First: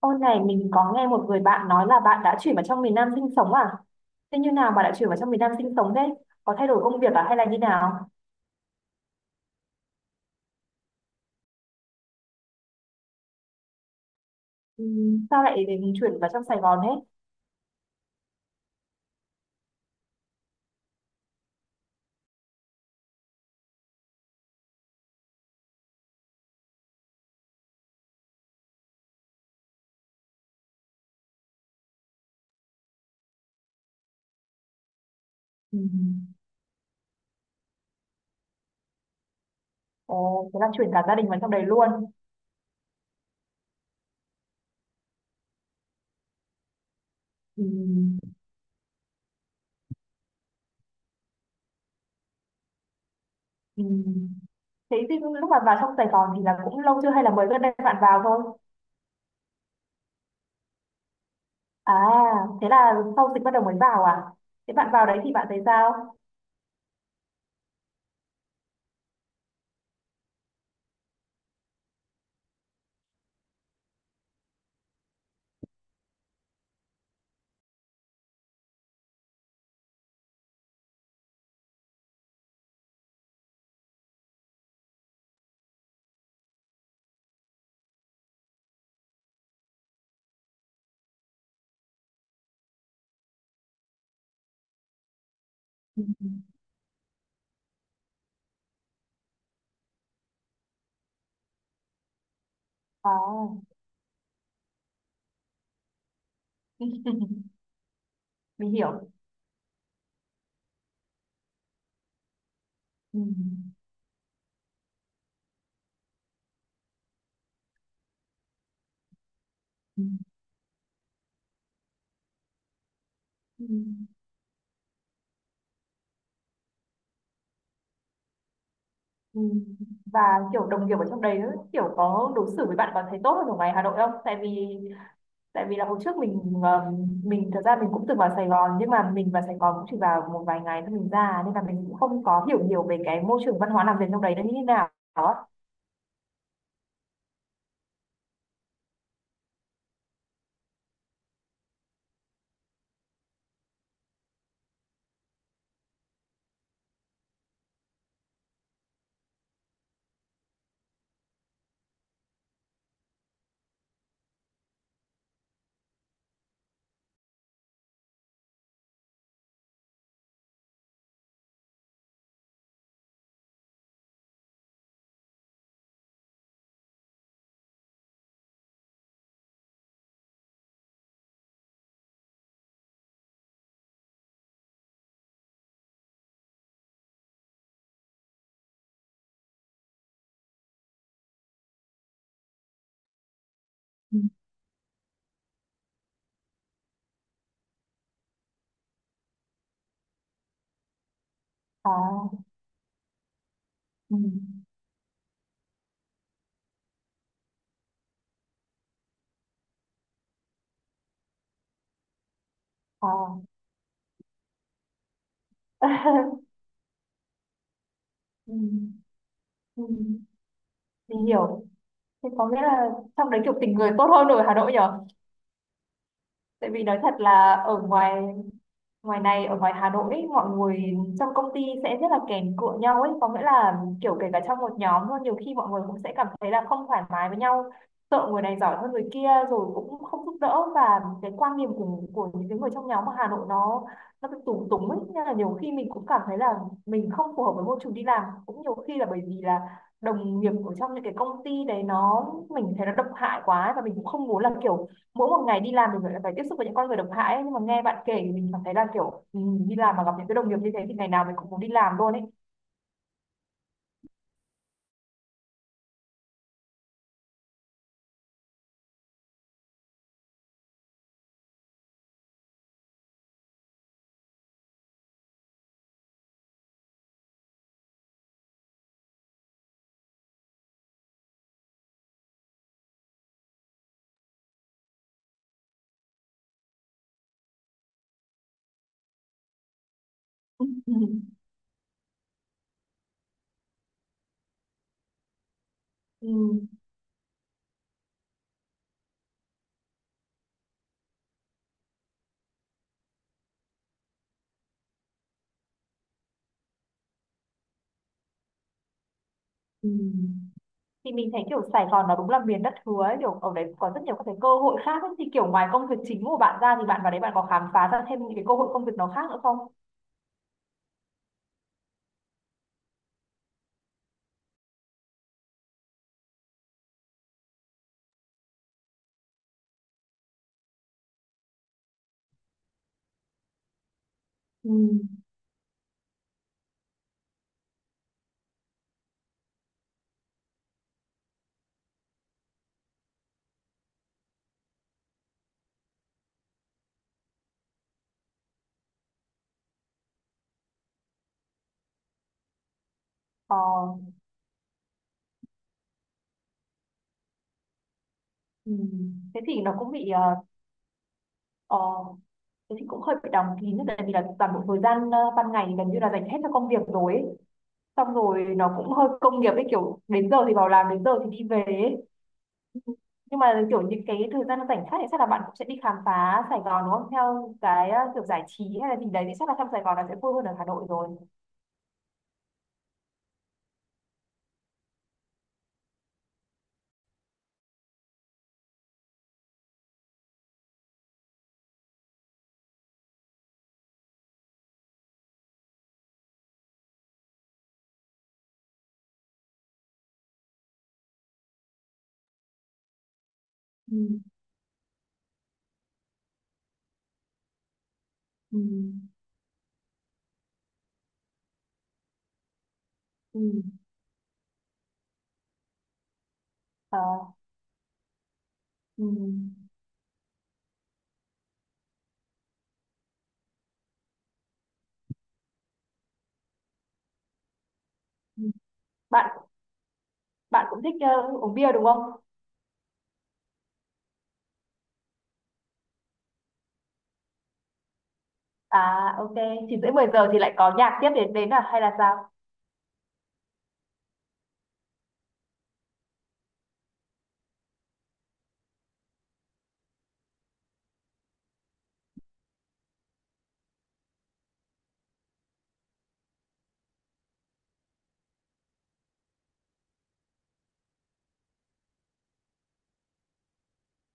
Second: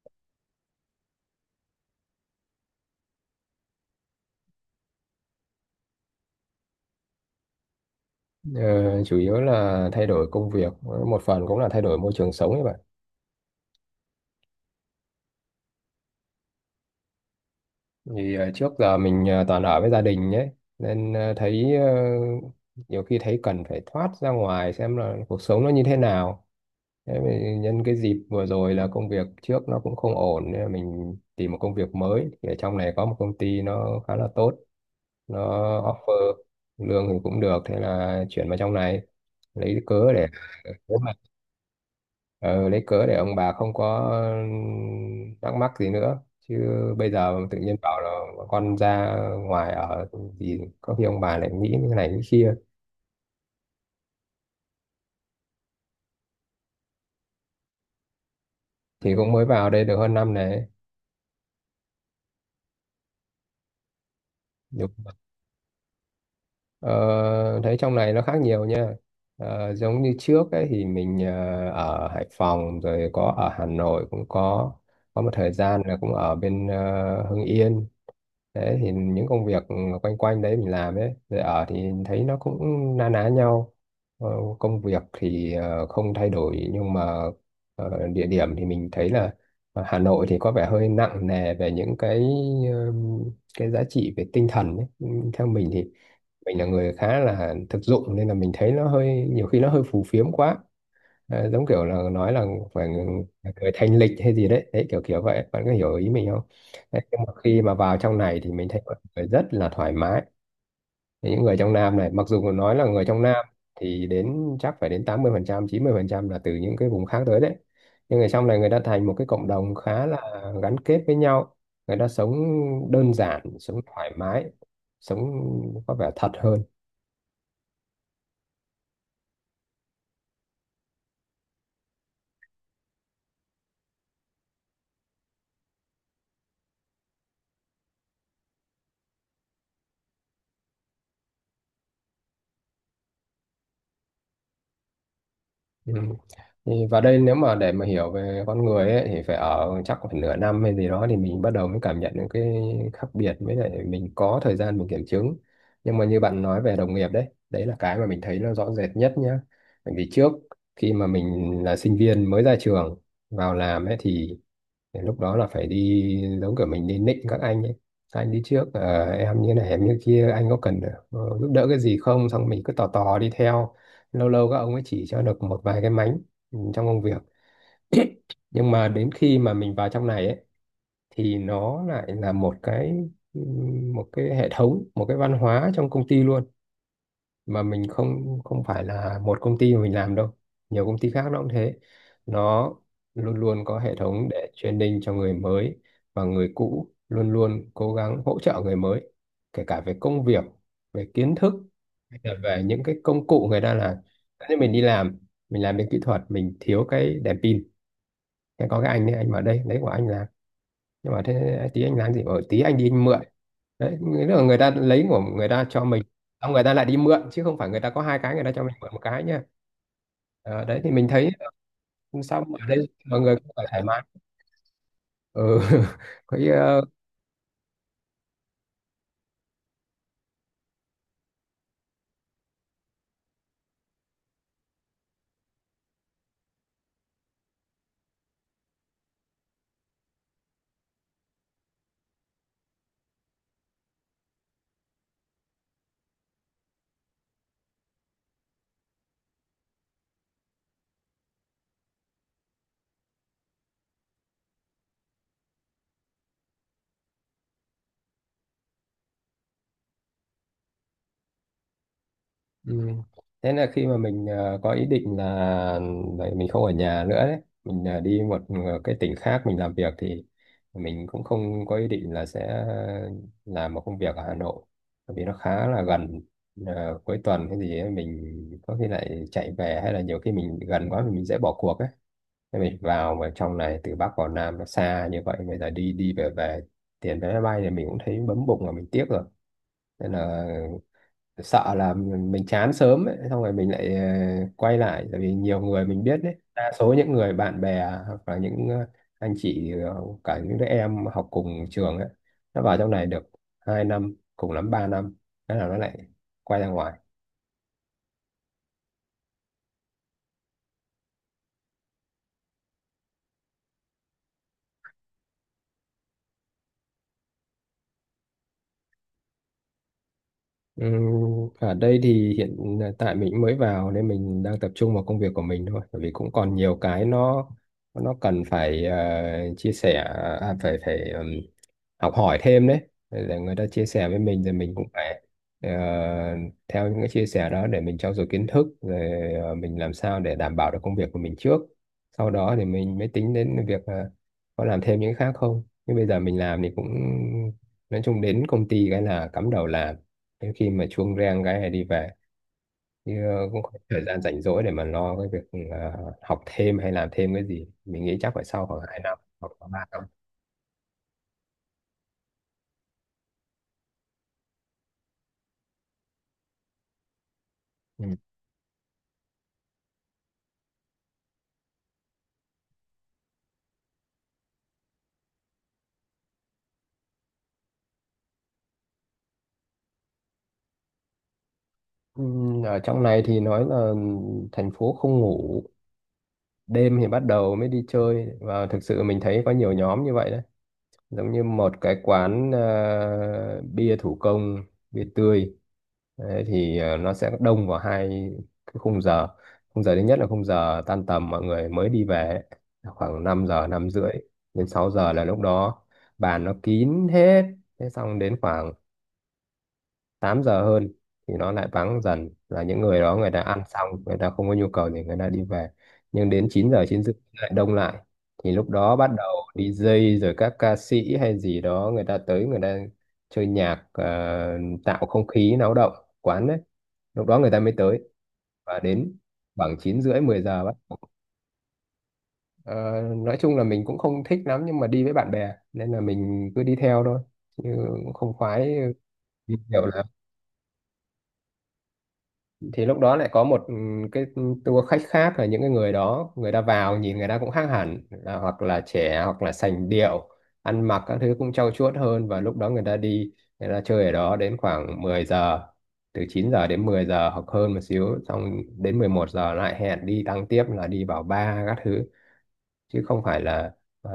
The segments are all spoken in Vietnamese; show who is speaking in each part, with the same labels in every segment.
Speaker 1: Ô này mình có nghe một người bạn nói là bạn đã chuyển vào trong miền Nam sinh sống à? Thế như nào mà đã chuyển vào trong miền Nam sinh sống thế? Có thay đổi công việc à hay là như nào?
Speaker 2: Ờ, Chủ yếu là thay đổi công việc, một phần cũng là thay đổi môi trường sống ấy bạn.
Speaker 1: Ừ, sao lại đến chuyển vào trong Sài Gòn thế?
Speaker 2: Thì trước giờ mình toàn ở với gia đình nhé, nên thấy nhiều khi thấy cần phải thoát ra ngoài xem là cuộc sống nó như thế nào. Thế thì nhân cái dịp vừa rồi là công việc trước nó cũng không ổn, nên là mình tìm một công việc mới thì ở trong này có một công ty nó khá là tốt, nó
Speaker 1: Ừ.
Speaker 2: offer lương thì cũng được, thế là chuyển vào trong này. Lấy cớ, ừ, để
Speaker 1: Ồ, thế là chuyển cả gia đình vào trong đấy luôn.
Speaker 2: ờ, lấy cớ để ông bà không có thắc mắc gì nữa, chứ bây giờ tự
Speaker 1: Ừ.
Speaker 2: nhiên bảo là con ra ngoài ở thì có khi ông bà lại nghĩ như này nghĩ kia.
Speaker 1: Ừ. Thế thì lúc mà vào trong Sài Gòn thì là cũng lâu chưa hay là mới gần đây bạn vào thôi?
Speaker 2: Thì cũng mới vào đây được hơn năm này.
Speaker 1: À, thế là sau dịch bắt đầu mới vào à? Thế bạn
Speaker 2: Đúng.
Speaker 1: vào đấy thì bạn thấy sao?
Speaker 2: Ờ, Thấy trong này nó khác nhiều nha. Giống như trước ấy thì mình ở Hải Phòng rồi, có ở Hà Nội cũng có một thời gian là cũng ở bên Hưng Yên. Thế thì những công việc quanh quanh đấy mình làm ấy, rồi ở thì thấy nó cũng na ná nhau. Ờ, Công việc thì không thay đổi, nhưng mà địa điểm thì mình thấy là Hà Nội thì có vẻ hơi nặng nề về những ừm, cái giá trị về tinh thần ấy. Theo mình thì
Speaker 1: Ừ.
Speaker 2: mình là người khá là thực dụng, nên là mình thấy nó hơi, nhiều khi nó hơi phù phiếm quá. Giống kiểu là nói là phải
Speaker 1: À,
Speaker 2: người thanh lịch hay gì đấy đấy, kiểu kiểu vậy, bạn có hiểu ý mình không? Đấy, nhưng mà khi mà vào trong này thì mình
Speaker 1: mình
Speaker 2: thấy mọi
Speaker 1: hiểu.
Speaker 2: người rất là thoải mái. Thì những người trong Nam này, mặc dù nói là người
Speaker 1: Ừ.
Speaker 2: trong Nam thì đến chắc phải đến 80 phần trăm 90 phần trăm là từ những cái vùng khác tới đấy, nhưng người trong này người ta thành một cái cộng đồng
Speaker 1: Ừ.
Speaker 2: khá là gắn kết với nhau. Người ta sống đơn giản,
Speaker 1: Ừ.
Speaker 2: sống thoải mái, sống có vẻ thật hơn.
Speaker 1: Ừ. Và kiểu đồng nghiệp ở trong đấy kiểu có đối xử với bạn còn thấy tốt hơn ở ngoài Hà Nội không? Tại vì là hồi trước mình thật ra mình cũng từng vào Sài Gòn, nhưng mà mình vào Sài Gòn cũng chỉ vào một vài ngày thôi mình ra, nên là mình cũng không có hiểu nhiều về cái môi trường văn hóa làm việc trong đấy nó như thế nào. Đó.
Speaker 2: Ừ. Thì vào đây nếu mà để mà hiểu về con người ấy, thì phải ở chắc khoảng nửa năm hay gì đó thì mình bắt đầu mới cảm nhận những cái khác biệt, với lại mình có thời gian mình kiểm chứng. Nhưng mà như bạn nói về đồng nghiệp đấy, đấy là cái mà mình thấy nó rõ rệt nhất nhá. Bởi vì trước khi mà mình là sinh viên mới ra trường vào làm ấy thì lúc đó là phải đi, giống kiểu mình đi nịnh các anh ấy, "Các anh đi trước em như này em như kia, anh có cần giúp đỡ cái gì không", xong mình cứ tò tò đi theo, lâu lâu các ông ấy chỉ cho được một vài cái mánh, ừ, trong công việc. Nhưng mà đến khi mà mình vào trong này ấy, thì nó lại là một cái, ừ, một cái hệ thống, một cái văn hóa trong công ty luôn. Mà mình không không phải là một công ty mà mình làm đâu, nhiều công ty khác nó cũng thế. Nó luôn luôn có hệ
Speaker 1: Ừ.
Speaker 2: thống để training cho người mới, và người cũ luôn luôn cố gắng hỗ trợ người mới, kể cả về công việc, về kiến thức hay
Speaker 1: À,
Speaker 2: là về những cái công cụ người ta làm.
Speaker 1: ừ,
Speaker 2: Thế nên mình đi làm, mình làm bên kỹ thuật, mình thiếu cái đèn pin, thế có cái anh ấy, anh vào đây lấy của anh làm, nhưng mà thế tí anh làm gì ở tí anh đi anh mượn.
Speaker 1: à.
Speaker 2: Đấy nghĩa là người ta lấy của người ta cho mình, xong người ta lại đi mượn, chứ không phải người ta có hai cái người ta
Speaker 1: Ừ,
Speaker 2: cho mình mượn một cái nha.
Speaker 1: ừ,
Speaker 2: Đấy thì mình
Speaker 1: mình
Speaker 2: thấy
Speaker 1: hiểu. Thế
Speaker 2: sao
Speaker 1: có
Speaker 2: mà
Speaker 1: nghĩa
Speaker 2: ở đây
Speaker 1: là
Speaker 2: mọi
Speaker 1: trong
Speaker 2: người
Speaker 1: đấy
Speaker 2: cũng
Speaker 1: kiểu
Speaker 2: phải
Speaker 1: tình
Speaker 2: thoải
Speaker 1: người
Speaker 2: mái.
Speaker 1: tốt hơn ở Hà Nội nhở?
Speaker 2: Ừ. Cái,
Speaker 1: Tại vì nói thật là ở ngoài ngoài này, ở ngoài Hà Nội ấy, mọi người trong công ty sẽ rất là kèm cựa nhau ấy, có nghĩa là kiểu kể cả trong một nhóm luôn nhiều khi mọi người cũng sẽ cảm thấy là không thoải mái với nhau, sợ người này giỏi hơn người kia rồi cũng không giúp đỡ, và cái quan điểm của những cái người trong nhóm ở Hà Nội nó cứ túng túng ấy, nên là nhiều khi mình cũng cảm thấy là mình không phù hợp với môi trường đi làm, cũng nhiều khi là bởi vì là đồng nghiệp ở trong những cái công ty đấy nó, mình thấy nó độc hại quá, và mình cũng không muốn là kiểu mỗi một ngày đi làm mình lại phải tiếp xúc với những con người độc hại ấy. Nhưng mà nghe bạn kể thì mình cảm thấy là kiểu ừ, đi làm mà gặp những cái đồng nghiệp như thế thì ngày nào mình cũng muốn đi làm luôn ấy.
Speaker 2: ừ. Thế là khi mà mình có ý định là vậy mình không ở nhà nữa đấy, mình đi một cái tỉnh khác mình làm việc, thì mình cũng không có ý định là sẽ làm một công việc ở Hà Nội, bởi vì nó khá là gần. Cuối tuần cái gì ấy, mình có khi lại chạy về, hay là nhiều khi mình gần quá thì mình dễ bỏ cuộc ấy. Thế mình vào mà trong này từ Bắc vào Nam nó xa như vậy, bây giờ đi đi về về tiền vé máy bay thì mình cũng thấy bấm bụng là mình tiếc rồi. Nên là sợ là mình chán sớm ấy, xong rồi mình lại quay lại. Tại vì nhiều người mình biết đấy,
Speaker 1: Ừ.
Speaker 2: đa số những người bạn bè, hoặc là những anh chị, cả những đứa em học cùng trường ấy, nó vào trong này được 2 năm, cùng lắm 3 năm, thế là nó lại quay ra ngoài.
Speaker 1: Ừ. Thì mình thấy kiểu Sài Gòn nó đúng là miền đất hứa ấy. Kiểu ở đấy có rất nhiều các cái cơ hội khác ấy. Thì kiểu ngoài công việc chính của bạn ra thì bạn vào đấy bạn có khám phá ra thêm những cái cơ hội công việc nó khác nữa không?
Speaker 2: Ừ, ở đây thì hiện tại mình cũng mới vào nên mình đang tập trung vào công việc của mình thôi, bởi vì cũng còn nhiều cái nó cần phải chia sẻ, à, phải phải học hỏi thêm đấy. Để người ta chia sẻ với mình thì
Speaker 1: Ừ.
Speaker 2: mình cũng phải ờ, theo những cái chia sẻ đó để mình trau dồi kiến thức, rồi mình làm sao để đảm bảo được công việc của mình trước, sau đó thì mình mới tính đến việc có làm thêm những cái khác không. Nhưng bây giờ mình làm thì cũng, nói chung đến công ty cái là cắm đầu làm, đến khi mà chuông reng cái này đi về, chứ
Speaker 1: Ờ,
Speaker 2: cũng không có thời gian rảnh rỗi để mà lo cái việc học thêm hay làm thêm cái gì. Mình nghĩ chắc phải sau
Speaker 1: ừ.
Speaker 2: khoảng hai năm
Speaker 1: thế
Speaker 2: hoặc
Speaker 1: thì
Speaker 2: là
Speaker 1: nó
Speaker 2: 3
Speaker 1: cũng
Speaker 2: năm.
Speaker 1: bị ờ, ờ, thế thì cũng hơi bị đóng kín, tại vì là toàn bộ thời gian ban ngày thì gần như là dành hết cho công việc rồi ấy.
Speaker 2: Ừ.
Speaker 1: Xong rồi nó cũng hơi công nghiệp ấy, kiểu đến giờ thì vào làm, đến giờ thì đi về ấy. Nhưng mà kiểu những cái thời gian rảnh khác thì chắc là bạn cũng sẽ đi khám phá Sài Gòn đúng không, theo cái kiểu giải trí hay là gì đấy thì chắc là trong Sài Gòn là sẽ vui hơn ở Hà Nội rồi.
Speaker 2: Ừ, ở trong này thì nói là thành phố không ngủ, đêm thì bắt đầu mới đi chơi, và thực sự mình thấy có nhiều nhóm như vậy đấy. Giống như một cái quán bia thủ công, bia tươi, đấy, thì nó sẽ đông vào hai cái khung giờ. Khung giờ thứ nhất là khung giờ tan tầm mọi người mới đi về ấy, là khoảng 5 giờ 5
Speaker 1: Ừ,
Speaker 2: rưỡi đến 6 giờ, là lúc đó bàn nó kín hết. Thế xong đến
Speaker 1: ừ,
Speaker 2: khoảng 8 giờ hơn thì nó lại vắng dần, là những người đó người ta
Speaker 1: ừ,
Speaker 2: ăn xong người ta không có nhu cầu thì người ta đi về. Nhưng đến 9 giờ
Speaker 1: ờ,
Speaker 2: chín rưỡi lại đông lại, thì lúc đó
Speaker 1: ừ,
Speaker 2: bắt đầu đi DJ rồi các ca sĩ hay gì đó người ta tới, người ta chơi nhạc, tạo không khí náo động quán đấy, lúc đó người ta mới tới.
Speaker 1: ừ.
Speaker 2: Và đến
Speaker 1: bạn
Speaker 2: khoảng 9 rưỡi 10 giờ
Speaker 1: bạn
Speaker 2: bắt
Speaker 1: cũng thích
Speaker 2: đầu.
Speaker 1: uống bia đúng không?
Speaker 2: Ờ, nói chung là mình cũng không thích lắm, nhưng mà đi với bạn bè nên là mình cứ đi theo thôi, chứ cũng không khoái
Speaker 1: À, ok.
Speaker 2: đi
Speaker 1: Chín
Speaker 2: nhiều
Speaker 1: rưỡi
Speaker 2: lắm.
Speaker 1: mười giờ thì lại có nhạc tiếp đến đến à hay là sao?
Speaker 2: Thì lúc đó lại có một, ừ, cái tour khách khác, là những cái người đó người ta vào nhìn người ta cũng khác hẳn, là hoặc là trẻ hoặc là sành điệu, ăn mặc các thứ cũng trau chuốt hơn, và lúc đó người ta đi, người ta chơi ở đó đến khoảng 10 giờ, từ 9 giờ đến 10 giờ hoặc hơn một xíu, xong đến 11 giờ lại hẹn đi tăng tiếp là đi vào bar các thứ. Chứ không phải là ờ,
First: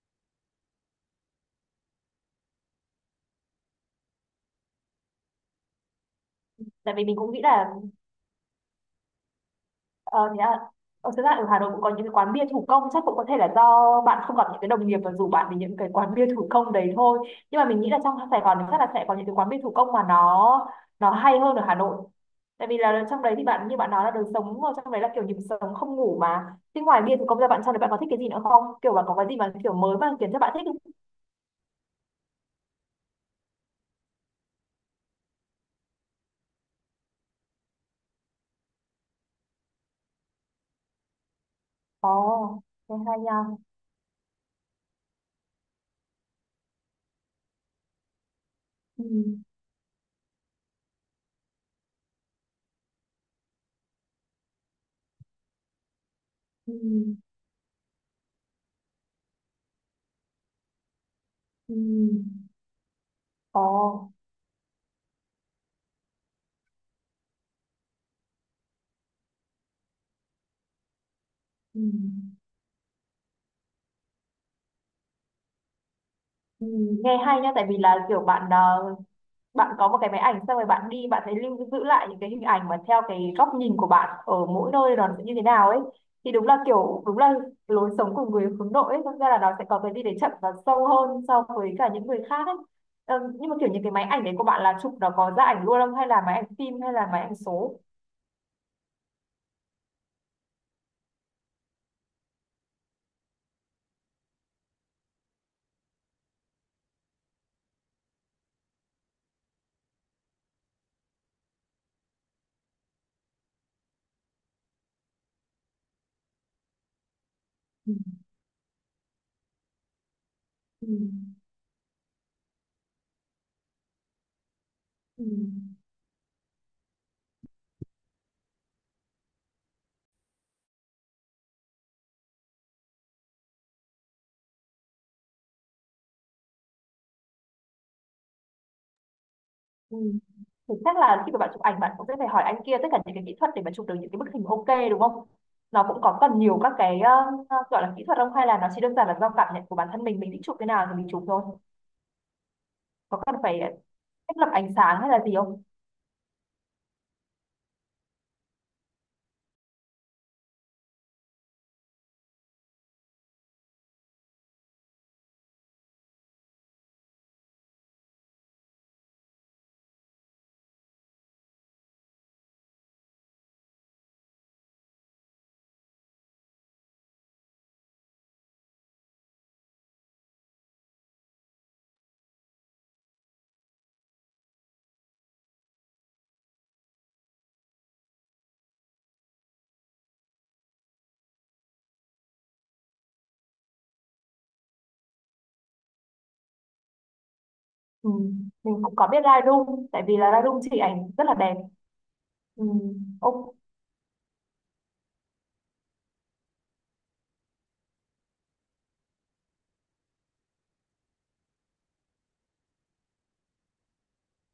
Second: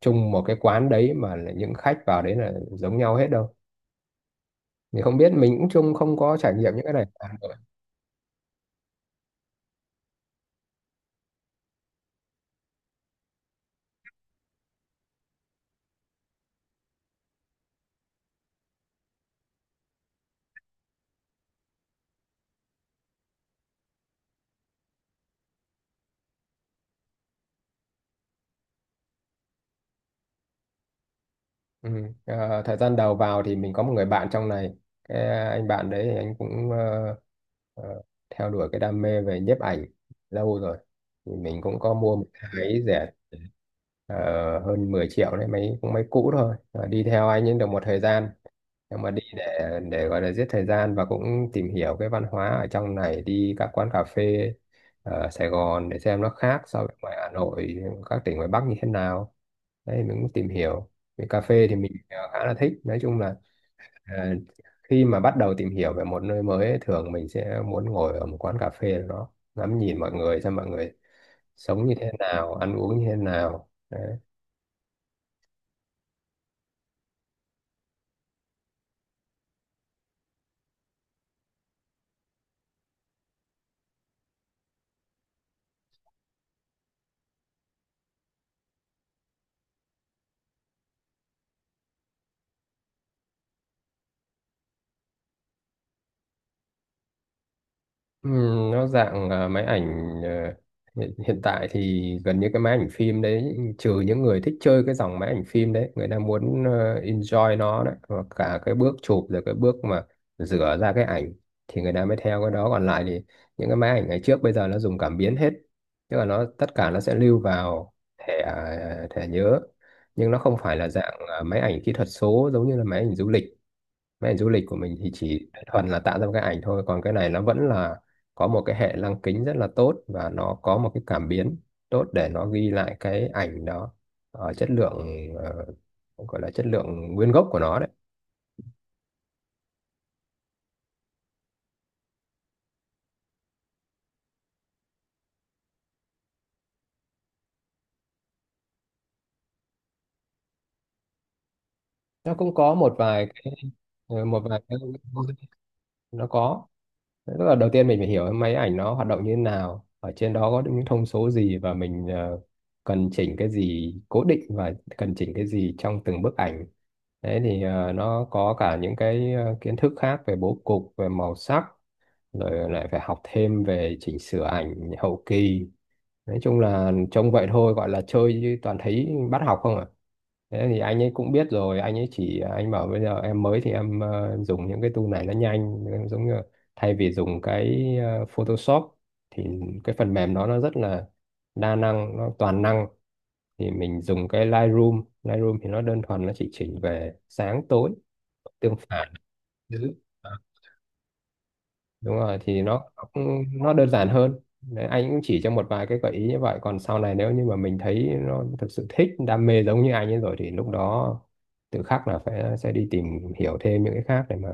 Speaker 2: chung một cái quán đấy mà là những khách vào đấy là giống nhau hết đâu. Thì không biết mình cũng chung không có trải nghiệm những cái
Speaker 1: Tại vì
Speaker 2: này.
Speaker 1: mình cũng nghĩ là Ờ, thế à, thực ra ở Hà Nội cũng có những cái quán bia thủ công, chắc cũng có thể là do bạn không gặp những cái đồng nghiệp và rủ bạn đến những cái quán bia thủ công đấy thôi, nhưng mà mình nghĩ là trong Sài Gòn thì chắc là sẽ có những cái quán bia thủ công mà nó hay hơn ở Hà Nội, tại vì là trong đấy thì bạn như bạn nói là đời sống ở trong đấy là kiểu nhịp sống không ngủ mà. Thế ngoài bia thủ công ra, bạn trong đấy bạn có thích cái gì nữa không, kiểu bạn có cái gì mà kiểu mới mà khiến cho bạn thích không?
Speaker 2: Ừ. Thời gian đầu vào thì mình có một người bạn trong này, cái anh bạn đấy thì anh cũng ờ, theo đuổi cái đam mê về nhiếp ảnh lâu rồi, thì mình cũng có
Speaker 1: Ồ,
Speaker 2: mua một cái máy
Speaker 1: thế
Speaker 2: rẻ,
Speaker 1: hay nha.
Speaker 2: hơn 10 triệu đấy, máy cũng máy cũ thôi. Ờ, đi theo anh ấy được một thời gian, nhưng
Speaker 1: Ừ,
Speaker 2: mà đi để gọi là giết thời gian và cũng tìm hiểu cái văn hóa ở trong này, đi các quán cà phê ở Sài Gòn để xem nó khác
Speaker 1: ừ,
Speaker 2: so với ngoài Hà Nội, các tỉnh ngoài Bắc như thế nào. Đấy, mình cũng tìm hiểu về cà phê, thì
Speaker 1: ừ.
Speaker 2: mình khá là thích. Nói chung là
Speaker 1: Ồ,
Speaker 2: ờ, khi mà bắt đầu tìm hiểu về một nơi mới ấy, thường mình sẽ muốn ngồi ở một quán cà phê nào đó ngắm nhìn mọi người, xem mọi người
Speaker 1: ừ.
Speaker 2: sống như thế nào, ăn uống như thế nào.
Speaker 1: Ừ, nghe hay nhá, tại vì là kiểu bạn có một cái máy ảnh xong rồi bạn đi bạn thấy lưu giữ lại những cái hình ảnh mà theo cái góc nhìn của bạn ở mỗi nơi nó sẽ như thế nào ấy, thì đúng là lối sống của người hướng nội ấy, thật ra là nó sẽ có cái đi để chậm và sâu hơn so với cả những người khác ấy. Ờ, nhưng mà kiểu những cái máy ảnh đấy của bạn là chụp nó có ra ảnh luôn không, hay là máy ảnh phim hay là máy ảnh số?
Speaker 2: Ừ, nó dạng máy ảnh, hiện tại thì gần như cái máy ảnh phim đấy, trừ những người thích chơi cái dòng máy ảnh phim đấy người ta muốn enjoy nó đấy, và cả cái bước chụp rồi cái bước mà rửa ra cái ảnh, thì người ta mới theo cái đó. Còn lại thì những cái máy ảnh ngày trước bây giờ nó dùng cảm biến hết, tức là nó tất cả nó sẽ lưu
Speaker 1: Ừ.
Speaker 2: vào thẻ, à, thẻ nhớ. Nhưng nó không phải
Speaker 1: Ừ.
Speaker 2: là dạng máy ảnh kỹ thuật số giống như là máy ảnh du lịch. Mấy ảnh du lịch của mình thì
Speaker 1: Ừ.
Speaker 2: chỉ thuần là tạo ra một cái ảnh thôi, còn cái này nó vẫn là có một cái hệ lăng kính rất là tốt, và nó có một cái cảm biến tốt để nó ghi lại cái ảnh đó ở chất lượng, ờ, gọi là chất lượng nguyên gốc của nó đấy.
Speaker 1: Ừ. Thì chắc là khi mà bạn chụp ảnh bạn cũng sẽ phải hỏi anh kia tất cả những cái kỹ thuật để mà chụp được những cái bức hình ok, đúng không? Nó cũng có cần nhiều các cái gọi là kỹ thuật không, hay là nó chỉ đơn giản là do cảm nhận của bản thân mình thích chụp cái nào thì mình chụp thôi.
Speaker 2: Nó cũng có
Speaker 1: Có cần phải thiết
Speaker 2: một
Speaker 1: lập
Speaker 2: vài
Speaker 1: ánh
Speaker 2: cái,
Speaker 1: sáng hay là gì không?
Speaker 2: nó có. Tức là đầu tiên mình phải hiểu máy ảnh nó hoạt động như thế nào, ở trên đó có những thông số gì, và mình cần chỉnh cái gì cố định và cần chỉnh cái gì trong từng bức ảnh. Đấy thì nó có cả những cái kiến thức khác về bố cục, về màu sắc, rồi lại phải học thêm về chỉnh sửa ảnh hậu kỳ. Nói chung là trông vậy thôi, gọi là chơi chứ toàn thấy bắt học không à. Thế thì anh ấy cũng biết rồi, anh ấy chỉ, anh bảo bây giờ em mới thì em dùng những cái tool này nó nhanh em, giống như là thay vì dùng cái Photoshop thì cái phần mềm đó nó rất là đa năng, nó toàn năng, thì mình dùng cái Lightroom. Lightroom thì nó đơn thuần nó chỉ chỉnh về sáng tối,
Speaker 1: Ừ.
Speaker 2: tương
Speaker 1: Mình cũng có
Speaker 2: phản.
Speaker 1: biết Lightroom,
Speaker 2: Ừ,
Speaker 1: tại vì là Lightroom chỉ ảnh rất là đẹp.
Speaker 2: đúng rồi, thì
Speaker 1: Ừ. Ô,
Speaker 2: nó đơn giản hơn. Đấy, anh cũng chỉ cho một vài cái gợi ý như vậy. Còn sau này nếu như mà mình thấy nó thực sự thích đam mê giống như anh ấy rồi, thì lúc đó tự khắc là phải sẽ đi tìm hiểu thêm những cái khác để mà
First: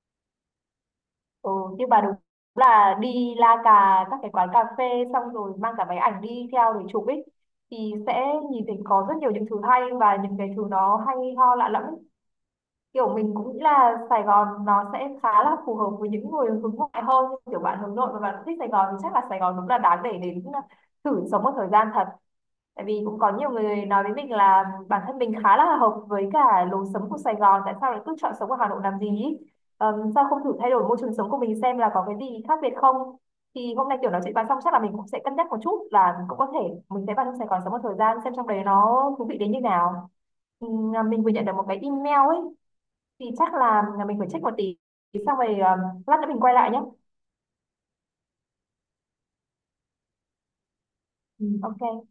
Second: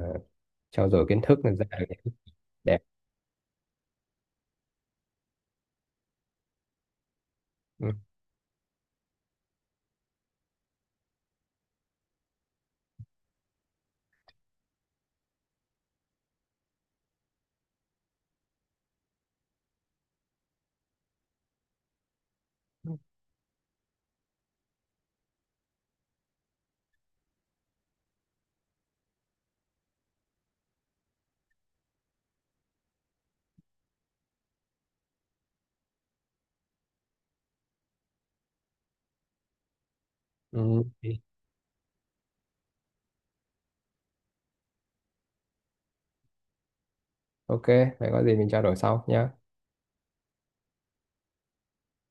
Speaker 2: trau dồi kiến thức
Speaker 1: ừ.
Speaker 2: là ra được
Speaker 1: Nhưng mà
Speaker 2: những
Speaker 1: đúng
Speaker 2: cái đẹp.
Speaker 1: là đi la cà các cái quán cà phê xong rồi mang cả máy ảnh đi theo để chụp ấy
Speaker 2: Ừ.
Speaker 1: thì sẽ nhìn thấy có rất nhiều những thứ hay và những cái thứ nó hay ho lạ lẫm. Kiểu mình cũng nghĩ là Sài Gòn nó sẽ khá là phù hợp với những người hướng ngoại hơn, nhưng kiểu bạn hướng nội và bạn thích Sài Gòn thì chắc là Sài Gòn đúng là đáng để đến à, thử sống một thời gian thật, tại vì cũng có nhiều người nói với mình là bản thân mình khá là hợp với cả lối sống của Sài Gòn, tại sao lại cứ chọn sống ở Hà Nội làm gì ý? Sao không thử thay đổi môi trường sống của mình xem là có cái gì khác biệt không, thì hôm nay kiểu nói chuyện bàn xong chắc là mình cũng sẽ cân nhắc một chút là mình cũng có thể mình sẽ vào trong Sài Gòn sống một thời gian xem trong đấy nó thú vị đến như nào.
Speaker 2: Ừ.
Speaker 1: À, mình vừa nhận được một cái email ấy, thì chắc là mình phải check một tí, xong rồi lát nữa mình quay lại nhé.
Speaker 2: Ok, vậy có gì mình trao đổi sau nhé.
Speaker 1: Ừ, ok.